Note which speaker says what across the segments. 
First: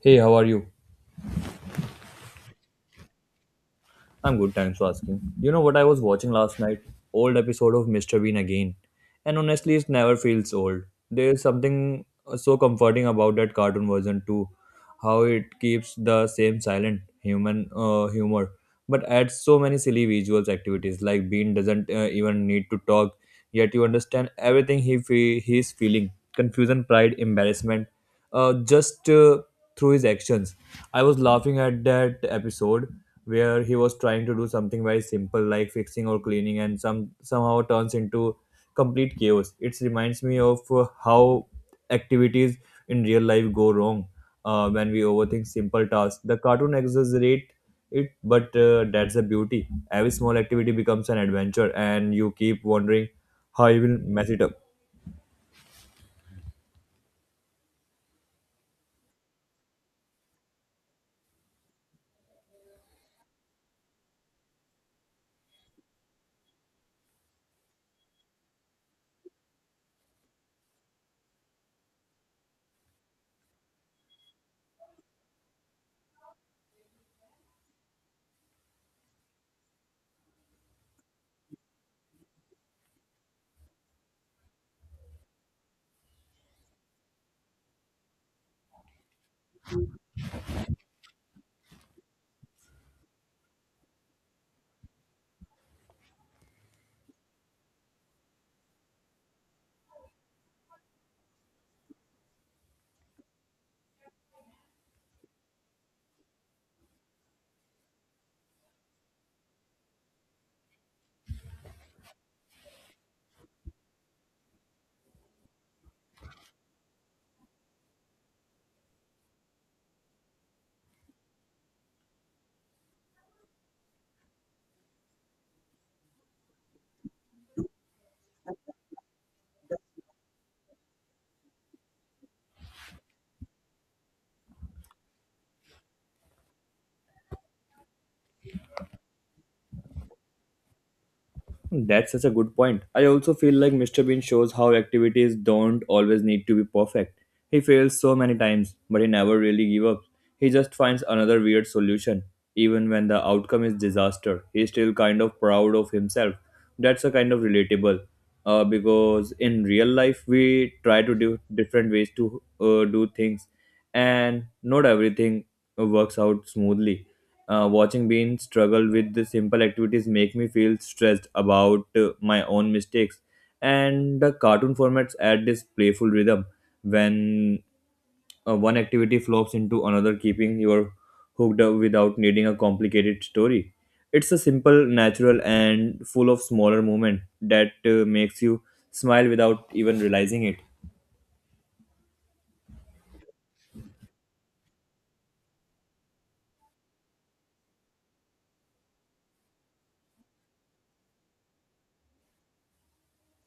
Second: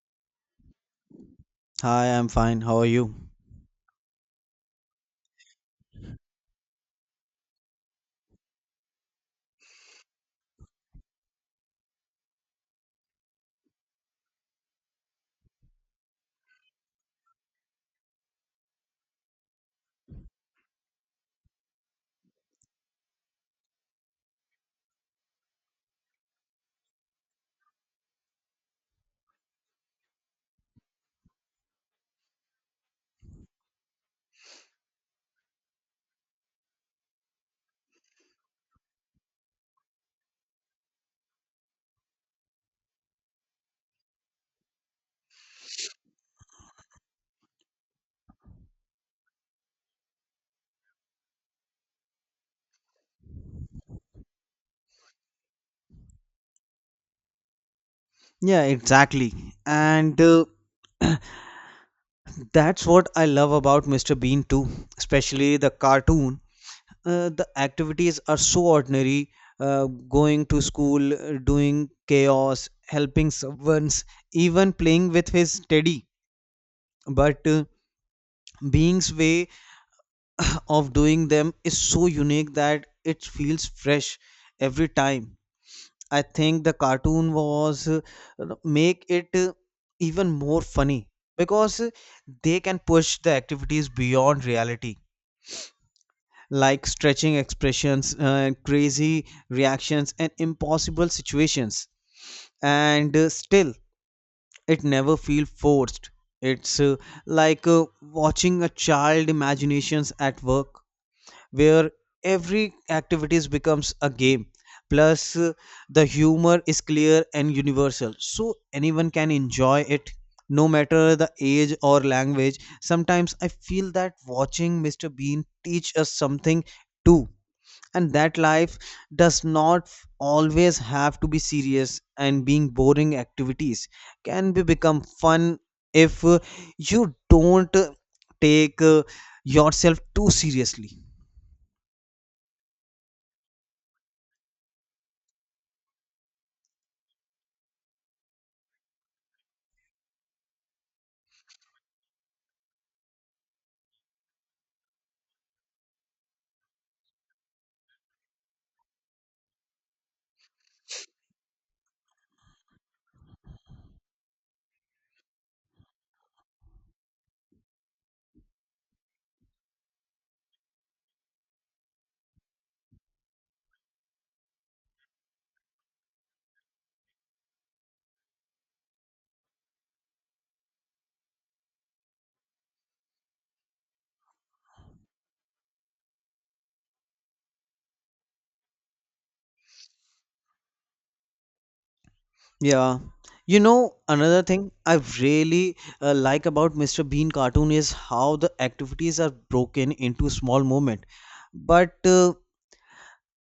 Speaker 1: Hey, how are you?
Speaker 2: Hi, I'm fine. How are you?
Speaker 1: I'm good, thanks for asking. You know what I was watching last night? Old episode of Mr. Bean again. And honestly, it never feels old. There's something so comforting about that cartoon version too. How it keeps the same silent human humor, but adds so many silly visuals activities. Like Bean doesn't even need to talk; yet you understand everything he is feeling confusion, pride, embarrassment, just through his actions. I was laughing at that episode where he was trying to do something very simple, like fixing or cleaning, and somehow turns into complete chaos. It reminds me of how activities in real life go wrong when we overthink simple tasks. The cartoon exaggerate it, but that's the beauty: every small activity becomes an adventure and you keep wondering how he will mess it up.
Speaker 2: Yeah, exactly. And that's what I love about Mr. Bean too, especially the cartoon. The activities are so ordinary, going to school, doing chaos, helping servants, even playing with his teddy. But Bean's way of doing them is so unique that it feels fresh every time. I think the cartoon was make it even more funny because they can push the activities beyond reality, like stretching expressions, crazy reactions, and impossible situations. And still, it never feels forced. It's like watching a child imaginations at work, where every activities becomes a game. Plus the humor is clear and universal, so anyone can enjoy it no matter the age or language. Sometimes I feel that watching Mr. Bean teach us something too, and that life does not always have to be serious, and being boring activities can be become fun if you don't take yourself too seriously.
Speaker 1: That's such a good point. I also feel like Mr. Bean shows how activities don't always need to be perfect. He fails so many times, but he never really gives up. He just finds another weird solution. Even when the outcome is disaster, he's still kind of proud of himself. That's a kind of relatable. Because in real life, we try to do different ways to do things, and not everything works out smoothly. Watching Bean struggle with the simple activities make me feel stressed about my own mistakes. And the cartoon formats add this playful rhythm when one activity flows into another, keeping you hooked up without needing a complicated story. It's a simple, natural, and full of smaller movement that makes you smile without even realizing it.
Speaker 2: Yeah. You know, another thing I really like about Mr. Bean cartoon is how the activities are broken into small moment. But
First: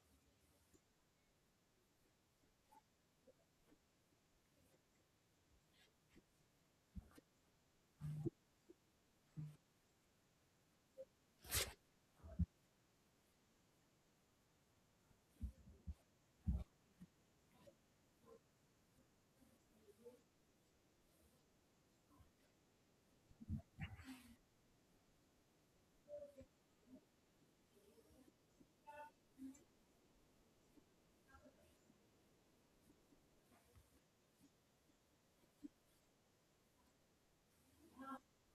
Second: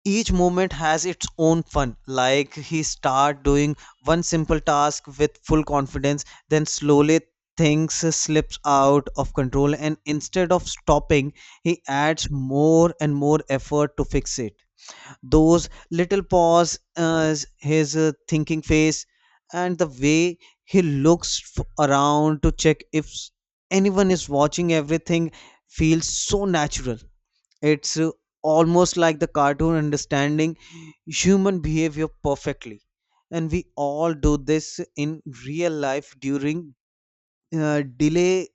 Speaker 2: each moment has its own fun. Like he start doing one simple task with full confidence, then slowly things slips out of control, and instead of stopping, he adds more and more effort to fix it. Those little paws, his thinking face, and the way he looks around to check if anyone is watching, everything feels so natural. It's almost like the cartoon understanding human behavior perfectly. And we all do this in real life during delay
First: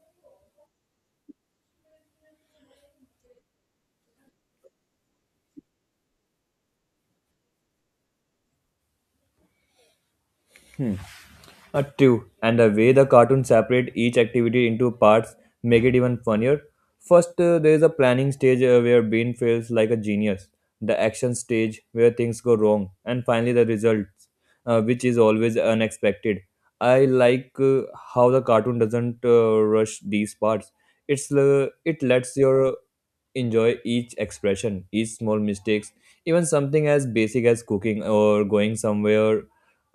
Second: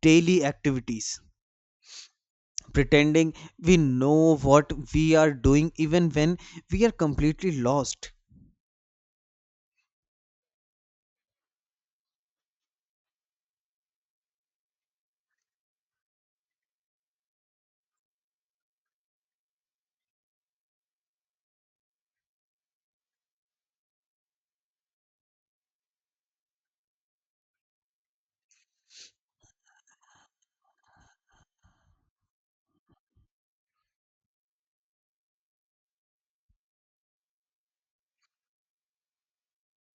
Speaker 2: daily activities, pretending we know what we are doing even when we are completely lost.
Speaker 1: True, and the way the cartoon separate each activity into parts make it even funnier. First, there is a planning stage where Bean feels like a genius, the action stage where things go wrong, and finally the results, which is always unexpected. I like how the cartoon doesn't rush these parts. It lets your enjoy each expression, each small mistakes, even something as basic as cooking or going somewhere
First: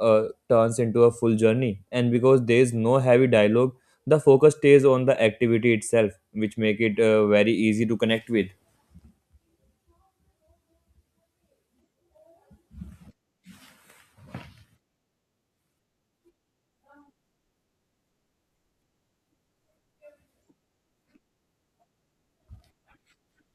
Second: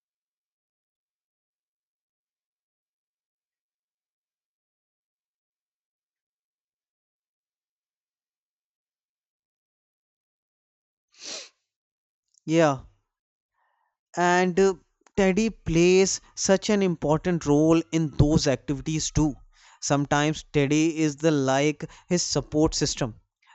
Speaker 1: turns into a full journey. And because there is no heavy dialogue, the focus stays on the activity itself, which make it very easy to connect with.
Speaker 2: Yeah, and Teddy plays such an important role in those activities too. Sometimes Teddy is the like his support system,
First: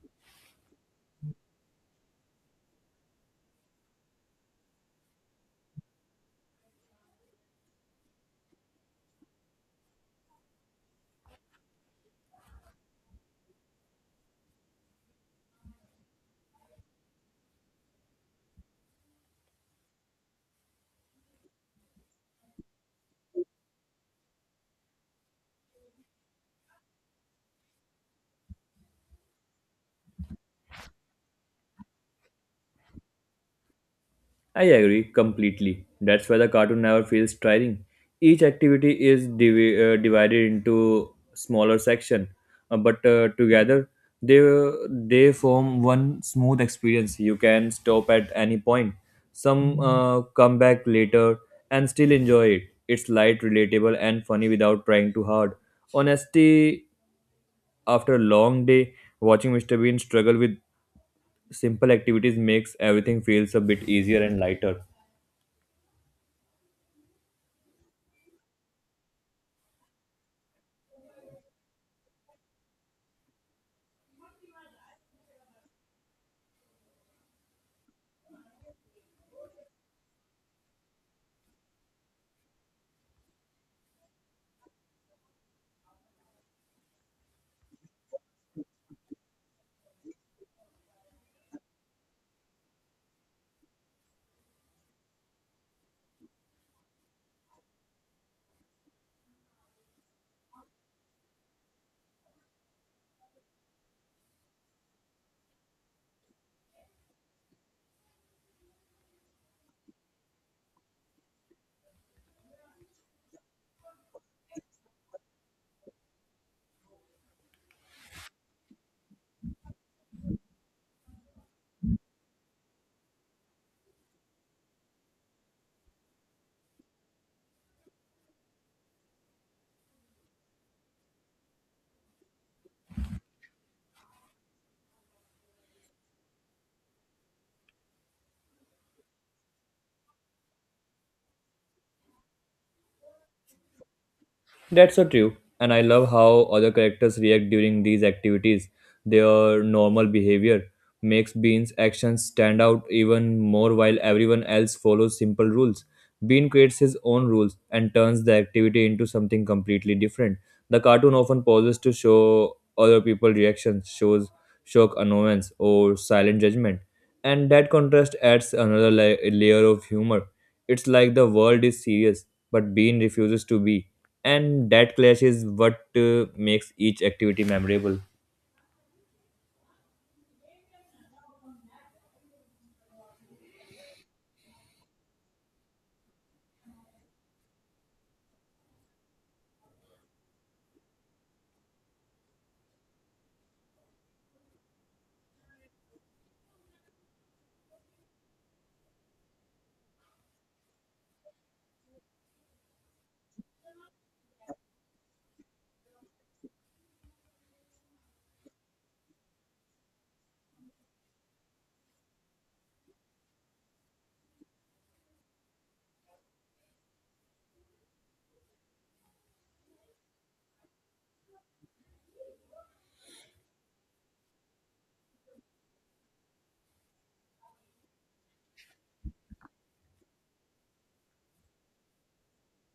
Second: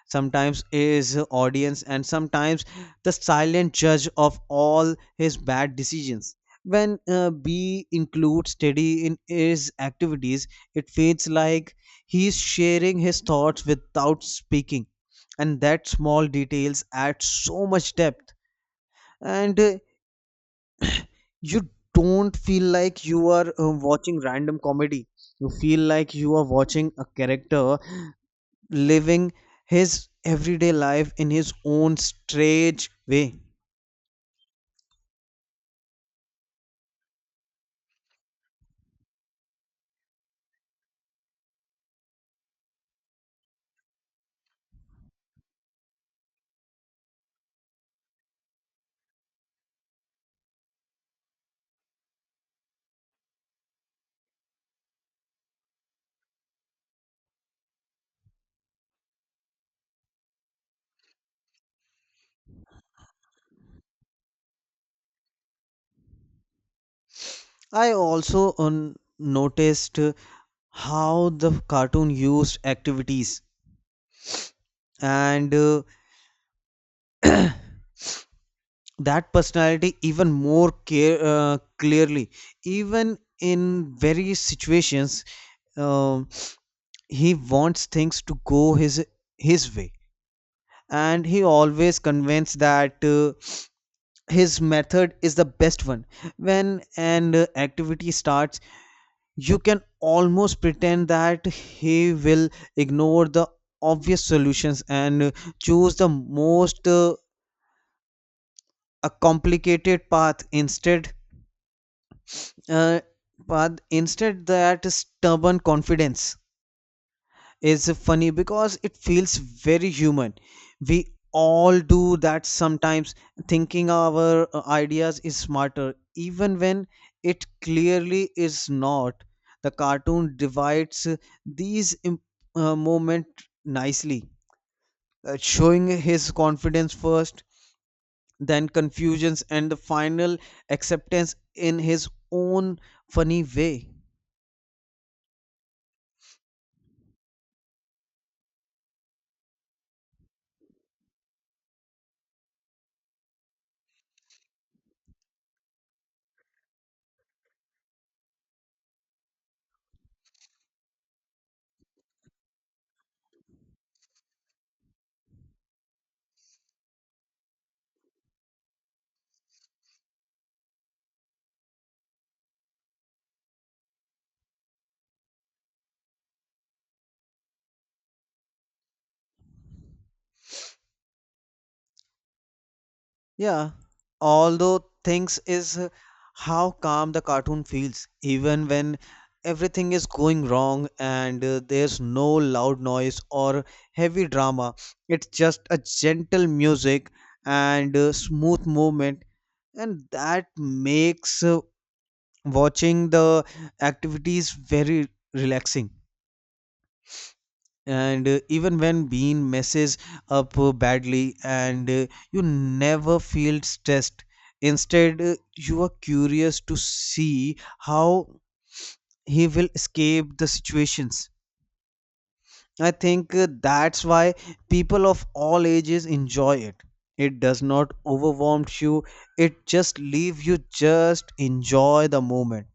Speaker 2: sometimes is audience, and sometimes the silent judge of all his bad decisions. When B includes Teddy in his activities, it feels like he's sharing his thoughts without speaking, and that small details add so much depth, and you don't feel like you are watching random comedy. You feel like you are watching a character living his everyday life in his own strange way.
Speaker 1: I agree completely. That's why the cartoon never feels tiring. Each activity is divided into smaller section, but together they they form one smooth experience. You can stop at any point. Some Come back later and still enjoy it. It's light, relatable, and funny without trying too hard. Honestly, after a long day, watching Mr. Bean struggle with simple activities makes everything feels a bit easier and lighter.
Speaker 2: I also noticed how the cartoon used activities and that personality even more care, clearly, even in various situations. um, he wants things to go his way, and he always convinced that his method is the best one. When an activity starts, you can almost pretend that he will ignore the obvious solutions and choose the most a complicated path instead. uh, that stubborn confidence is funny because it feels very human. We all do that sometimes, thinking our ideas is smarter, even when it clearly is not. The cartoon divides these moments nicely, showing his confidence first, then confusions, and the final acceptance in his own funny way.
Speaker 1: That's so true. And I love how other characters react during these activities. Their normal behavior makes Bean's actions stand out even more. While everyone else follows simple rules, Bean creates his own rules and turns the activity into something completely different. The cartoon often pauses to show other people's reactions, shows shock, annoyance, or silent judgment, and that contrast adds another layer of humor. It's like the world is serious, but Bean refuses to be, and that clash is what makes each activity memorable.
Speaker 2: Yeah, although things is how calm the cartoon feels, even when everything is going wrong, and there's no loud noise or heavy drama. It's just a gentle music and smooth movement, and that makes watching the activities very relaxing. And even when bean messes up badly, and you never feel stressed. Instead, you are curious to see how he will escape the situations. I think that's why people of all ages enjoy it. It does not overwhelm you. It just leave you just enjoy the moment.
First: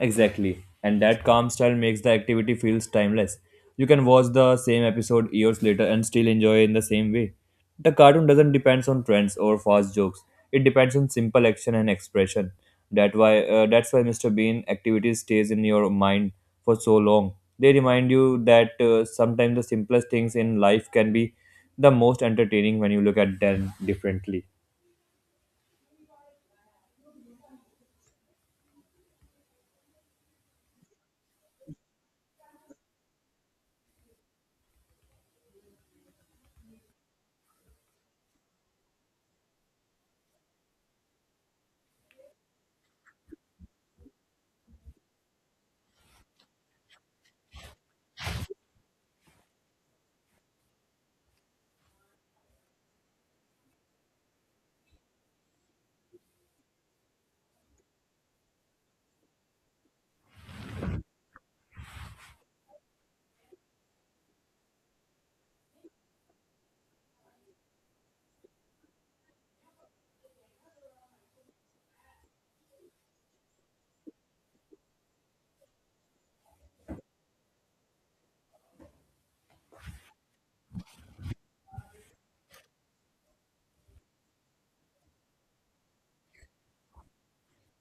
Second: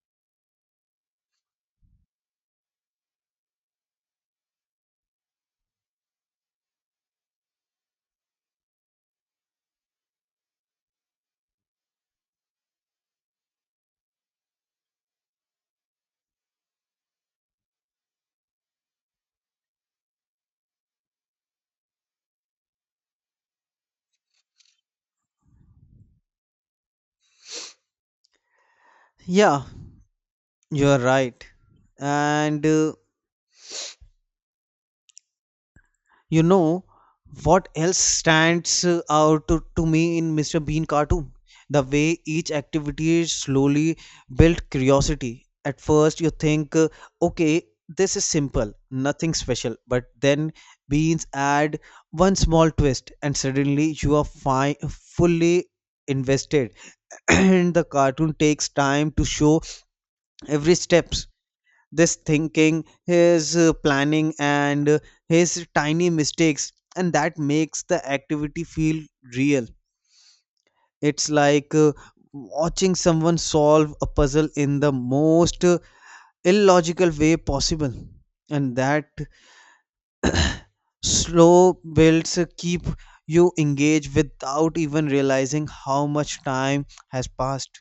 Speaker 1: Exactly. And that calm style makes the activity feels timeless. You can watch the same episode years later and still enjoy in the same way. The cartoon doesn't depends on trends or fast jokes. It depends on simple action and expression. That's why Mr. Bean activity stays in your mind for so long. They remind you that sometimes the simplest things in life can be the most entertaining when you look at them differently.
Speaker 2: Yeah, you're right. And you know what else stands out to me in Mr. Bean cartoon? The way each activity slowly built curiosity. At first, you think, okay, this is simple, nothing special. But then Beans add one small twist, and suddenly you are fully invested. And the cartoon takes time to show every step, this thinking, his planning, and his tiny mistakes, and that makes the activity feel real. It's like watching someone solve a puzzle in the most illogical way possible, and that slow builds keep you engaged without even realizing how much time has passed.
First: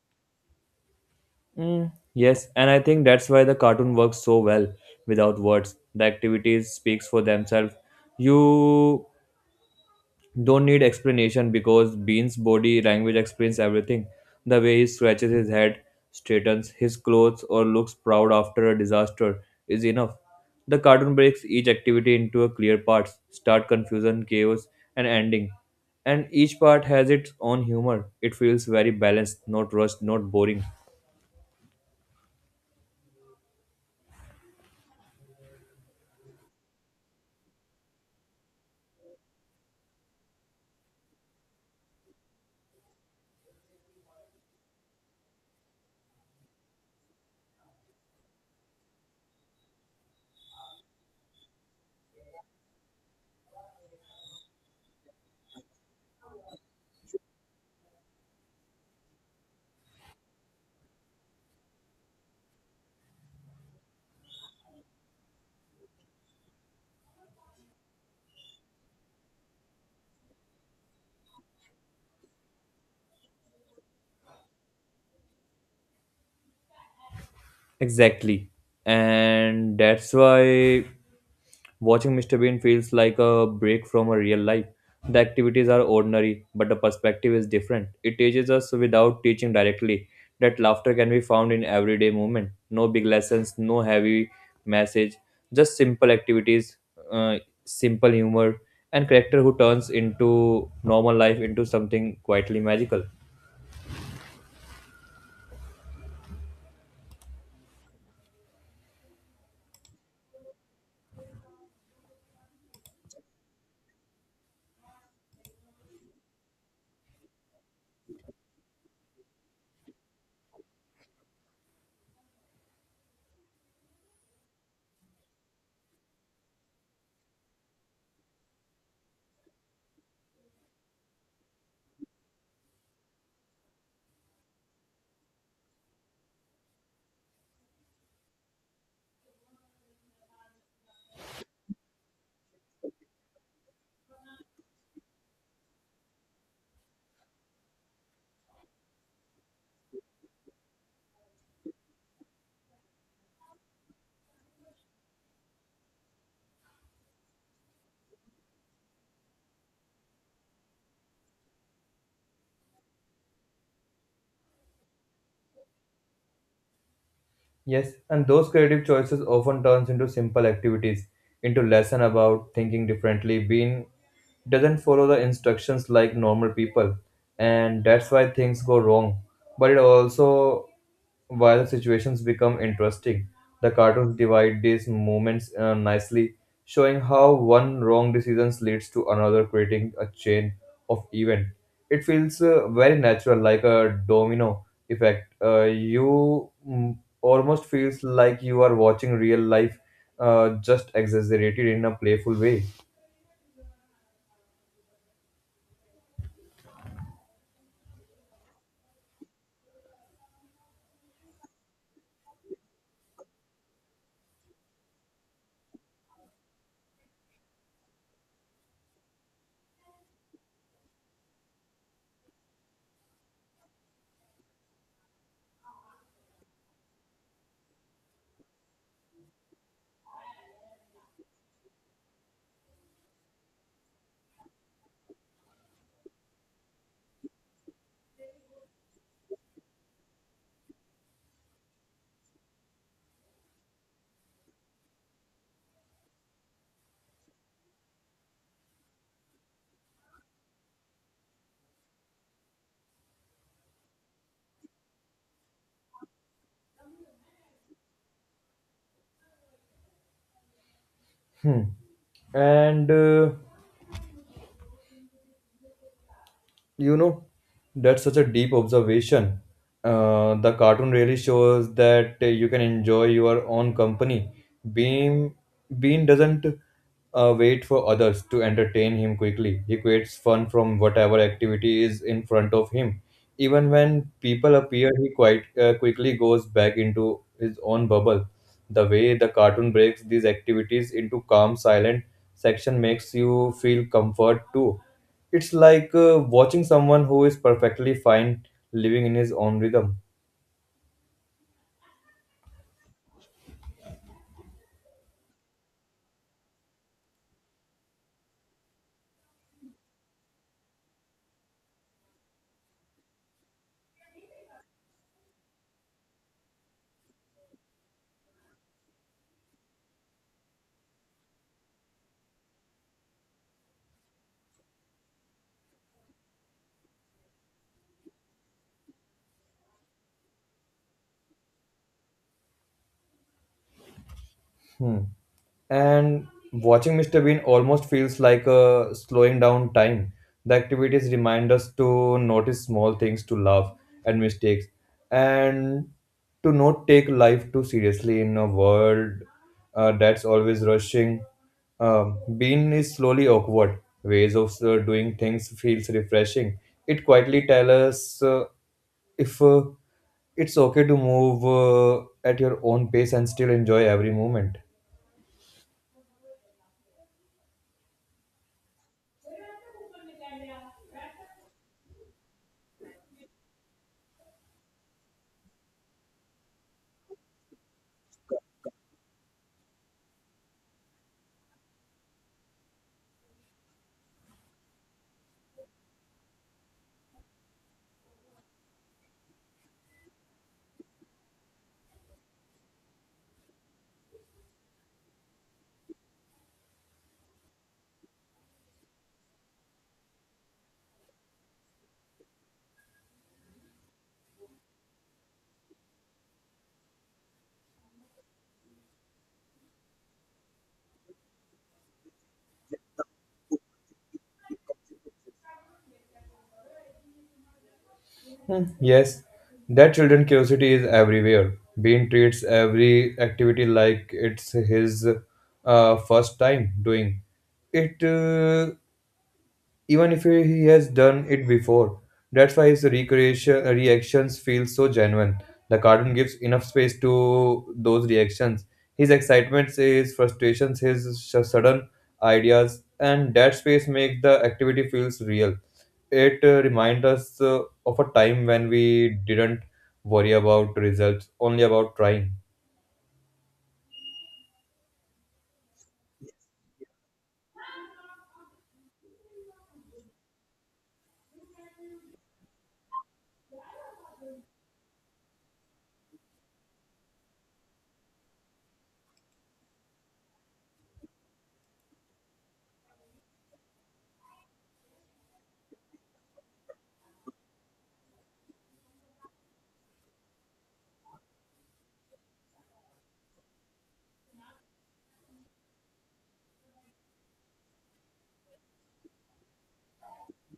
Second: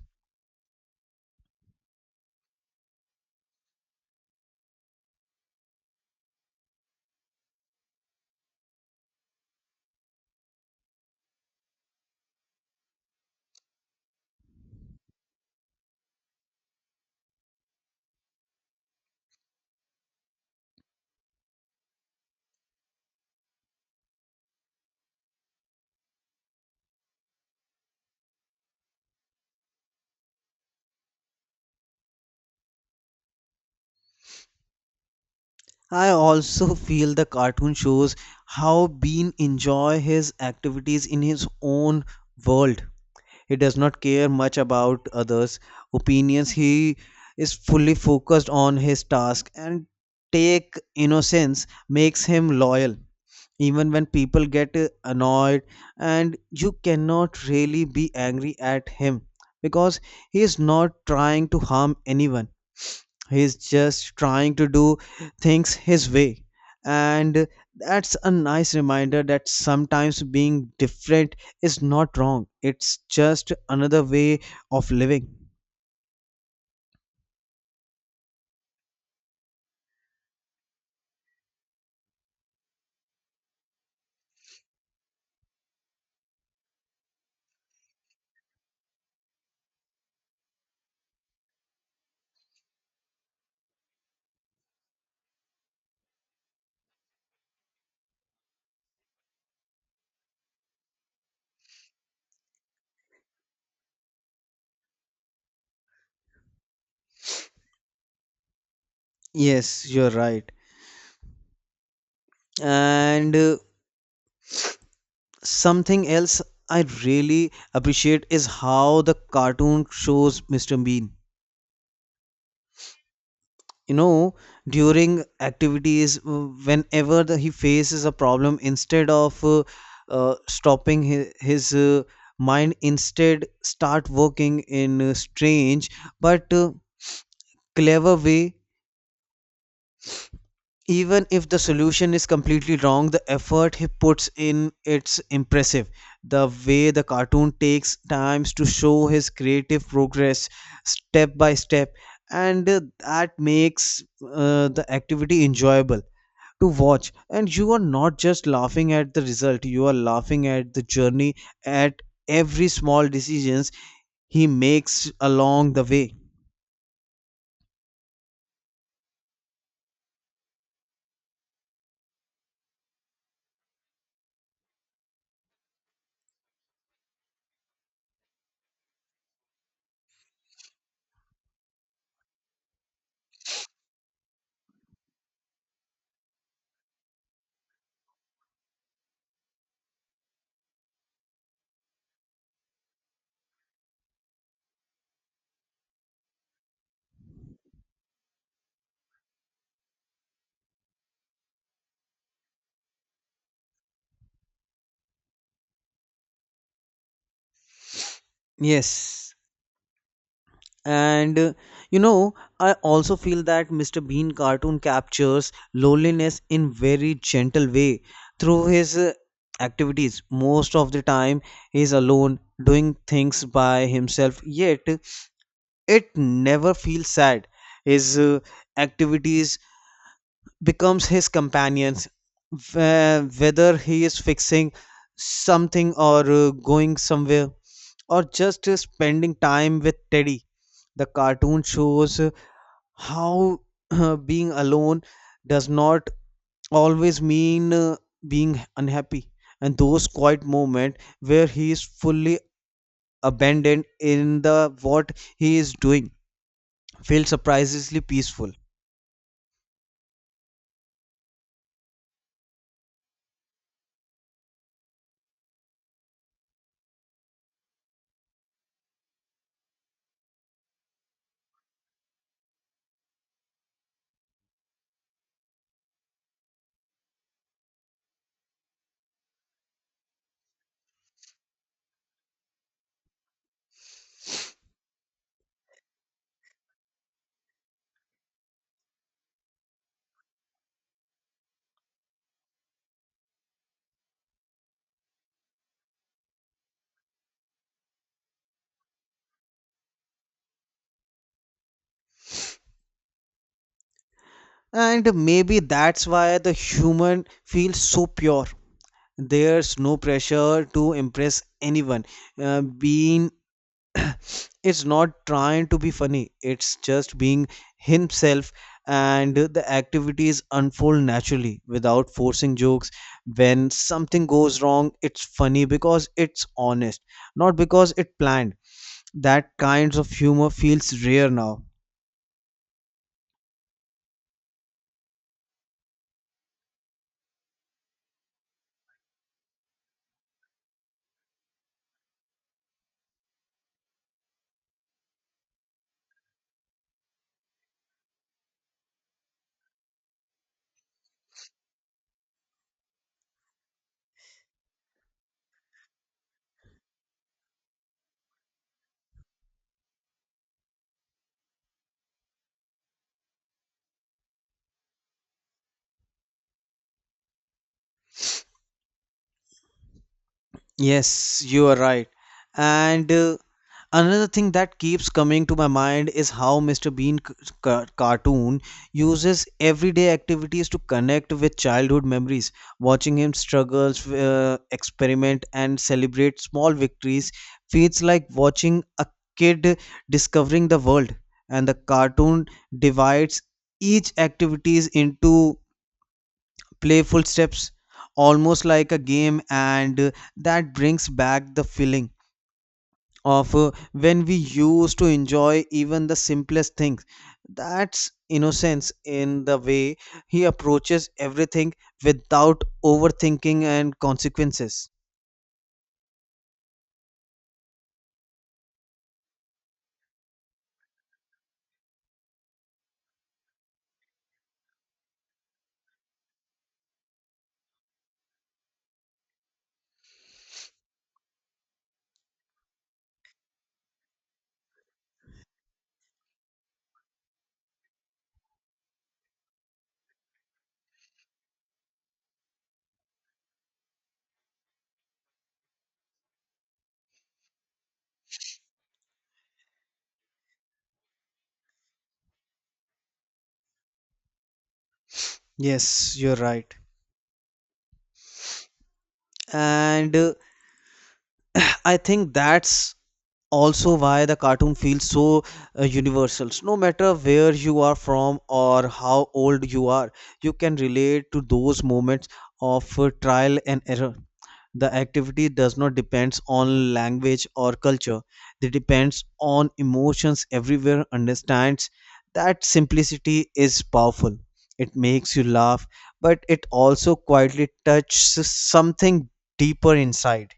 Speaker 1: Mm, yes, and I think that's why the cartoon works so well without words. The activities speaks for themselves. You don't need explanation because Bean's body language explains everything. The way he scratches his head, straightens his clothes, or looks proud after a disaster is enough. The cartoon breaks each activity into a clear parts: start, confusion, chaos, and ending. And each part has its own humor. It feels very balanced, not rushed, not boring.
Speaker 2: I also feel the cartoon shows how Bean enjoy his activities in his own world. He does not care much about others' opinions. He is fully focused on his task, and take innocence makes him loyal even when people get annoyed. And you cannot really be angry at him because he is not trying to harm anyone. He's just trying to do things his way, and that's a nice reminder that sometimes being different is not wrong, it's just another way of living.
Speaker 1: Exactly. And that's why watching Mr. Bean feels like a break from a real life. The activities are ordinary, but the perspective is different. It teaches us without teaching directly that laughter can be found in everyday movement. No big lessons, no heavy message, just simple activities, uh, simple humor, and character who turns into normal life into something quietly magical.
Speaker 2: Yes, you're right, and something else I really appreciate is how the cartoon shows Mr. Bean, you know, during activities. Whenever he faces a problem, instead of stopping his mind instead start working in a strange but clever way. Even if the solution is completely wrong, the effort he puts in it's impressive. The way the cartoon takes times to show his creative progress step by step, and that makes the activity enjoyable to watch. And you are not just laughing at the result, you are laughing at the journey, at every small decisions he makes along the way.
Speaker 1: Yes, and those creative choices often turns into simple activities, into lesson about thinking differently, being doesn't follow the instructions like normal people, and that's why things go wrong. But it also why the situations become interesting. The cartoons divide these moments nicely, showing how one wrong decisions leads to another, creating a chain of event. It feels very natural, like a domino effect. You almost feels like you are watching real life, just exaggerated in a playful way.
Speaker 2: Yes, and you know, I also feel that Mr. Bean cartoon captures loneliness in very gentle way through his activities. Most of the time he is alone, doing things by himself, yet it never feels sad. His activities becomes his companions, whether he is fixing something, or going somewhere, or just spending time with Teddy. The cartoon shows how being alone does not always mean being unhappy, and those quiet moments where he is fully abandoned in the what he is doing feel surprisingly peaceful.
Speaker 1: Hmm. And You know, that's such a deep observation. The cartoon really shows that you can enjoy your own company. Bean bean doesn't wait for others to entertain him. Quickly he creates fun from whatever activity is in front of him. Even when people appear, he quite quickly goes back into his own bubble. The way the cartoon breaks these activities into calm silent section makes you feel comfort too. It's like watching someone who is perfectly fine living in his own rhythm.
Speaker 2: And maybe that's why the human feels so pure. There's no pressure to impress anyone. Being it's not trying to be funny, it's just being himself, and the activities unfold naturally without forcing jokes. When something goes wrong, it's funny because it's honest, not because it planned. That kinds of humor feels rare now.
Speaker 1: Hmm. And watching Mr. Bean almost feels like a slowing down time. The activities remind us to notice small things, to laugh at mistakes, and to not take life too seriously in a world that's always rushing. Bean is slowly awkward. Ways of doing things feels refreshing. It quietly tells us if it's okay to move at your own pace and still enjoy every moment.
Speaker 2: Yes, you are right, and another thing that keeps coming to my mind is how Mr. Bean cartoon uses everyday activities to connect with childhood memories. Watching him struggles, experiment, and celebrate small victories feels like watching a kid discovering the world. And the cartoon divides each activities into playful steps, almost like a game, and that brings back the feeling of when we used to enjoy even the simplest things. That's innocence in the way he approaches everything without overthinking and consequences.
Speaker 1: Yes, that children curiosity is everywhere. Bean treats every activity like it's his first time doing it. Even if he has done it before. That's why his recreation reactions feel so genuine. The cartoon gives enough space to those reactions: his excitements, his frustrations, his sudden ideas, and that space makes the activity feels real. It reminds us of a time when we didn't worry about results, only about trying.
Speaker 2: Yes, you're right. And I think that's also why the cartoon feels so universal. No matter where you are from or how old you are, you can relate to those moments of trial and error. The activity does not depend on language or culture. It depends on emotions everywhere understands that simplicity is powerful. It makes you laugh, but it also quietly touches something deeper inside.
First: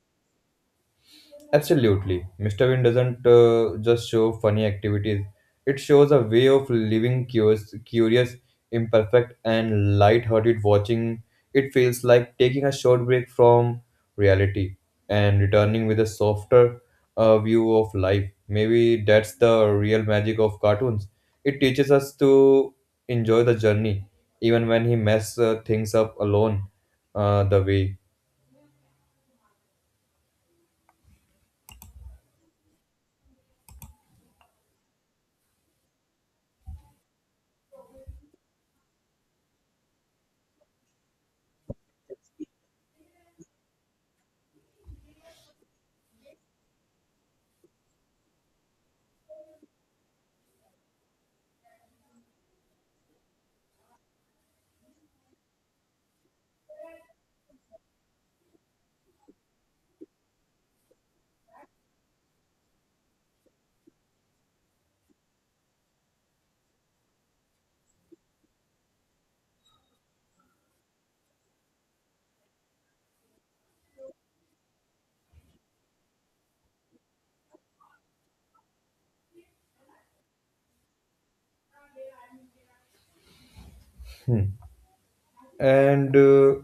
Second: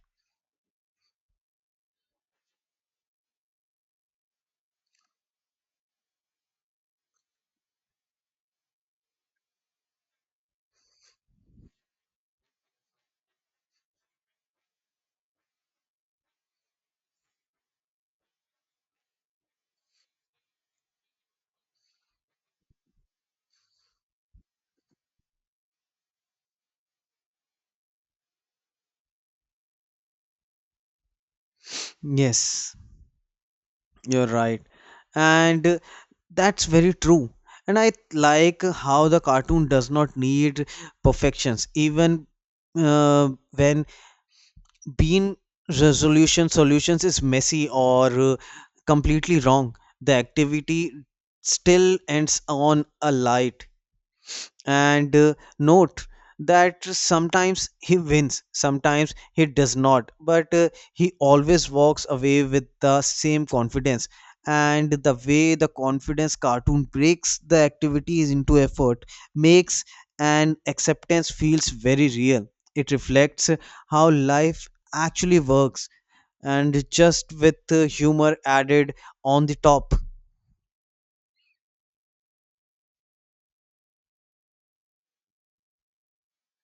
Speaker 1: Absolutely. Mr. Bean doesn't just show funny activities. It shows a way of living: curious, imperfect, and light-hearted watching. It feels like taking a short break from reality and returning with a softer view of life. Maybe that's the real magic of cartoons. It teaches us to enjoy the journey, even when he mess things up alone the way.
Speaker 2: Yes. You're right. And that's very true. And I like how the cartoon does not need perfections, even when bean resolution solutions is messy or completely wrong. The activity still ends on a light and note, that sometimes he wins, sometimes he does not, but he always walks away with the same confidence. And the way the confidence cartoon breaks the activities into effort makes an acceptance feels very real. It reflects how life actually works, and just with humor added on the top.
Speaker 1: Hmm. And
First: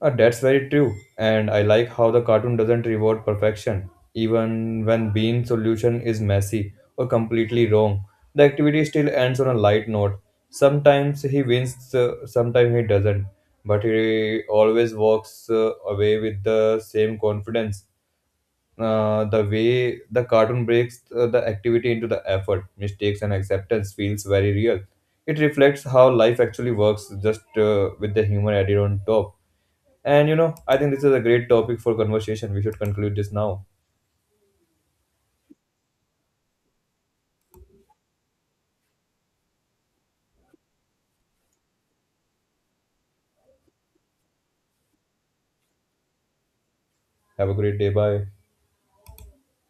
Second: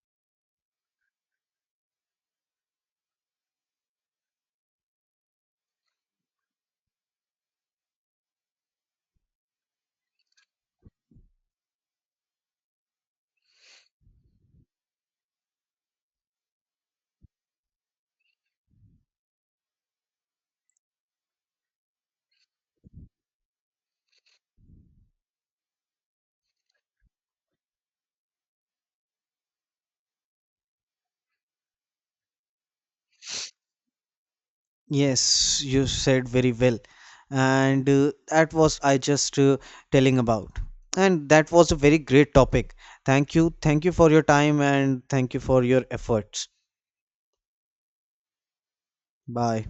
Speaker 1: That's very true, and I like how the cartoon doesn't reward perfection, even when Bean's solution is messy or completely wrong. The activity still ends on a light note. Sometimes he wins, sometimes he doesn't, but he always walks away with the same confidence. The way the cartoon breaks the activity into the effort, mistakes, and acceptance feels very real. It reflects how life actually works, just with the humor added on top. And you know, I think this is a great topic for conversation. We should conclude this now.
Speaker 2: Yes, you said very well. And that was I just telling about. And that was a very great topic. Thank you. Thank you for your time and thank you for your efforts.
Speaker 1: Have a great day. Bye.
Speaker 2: Bye.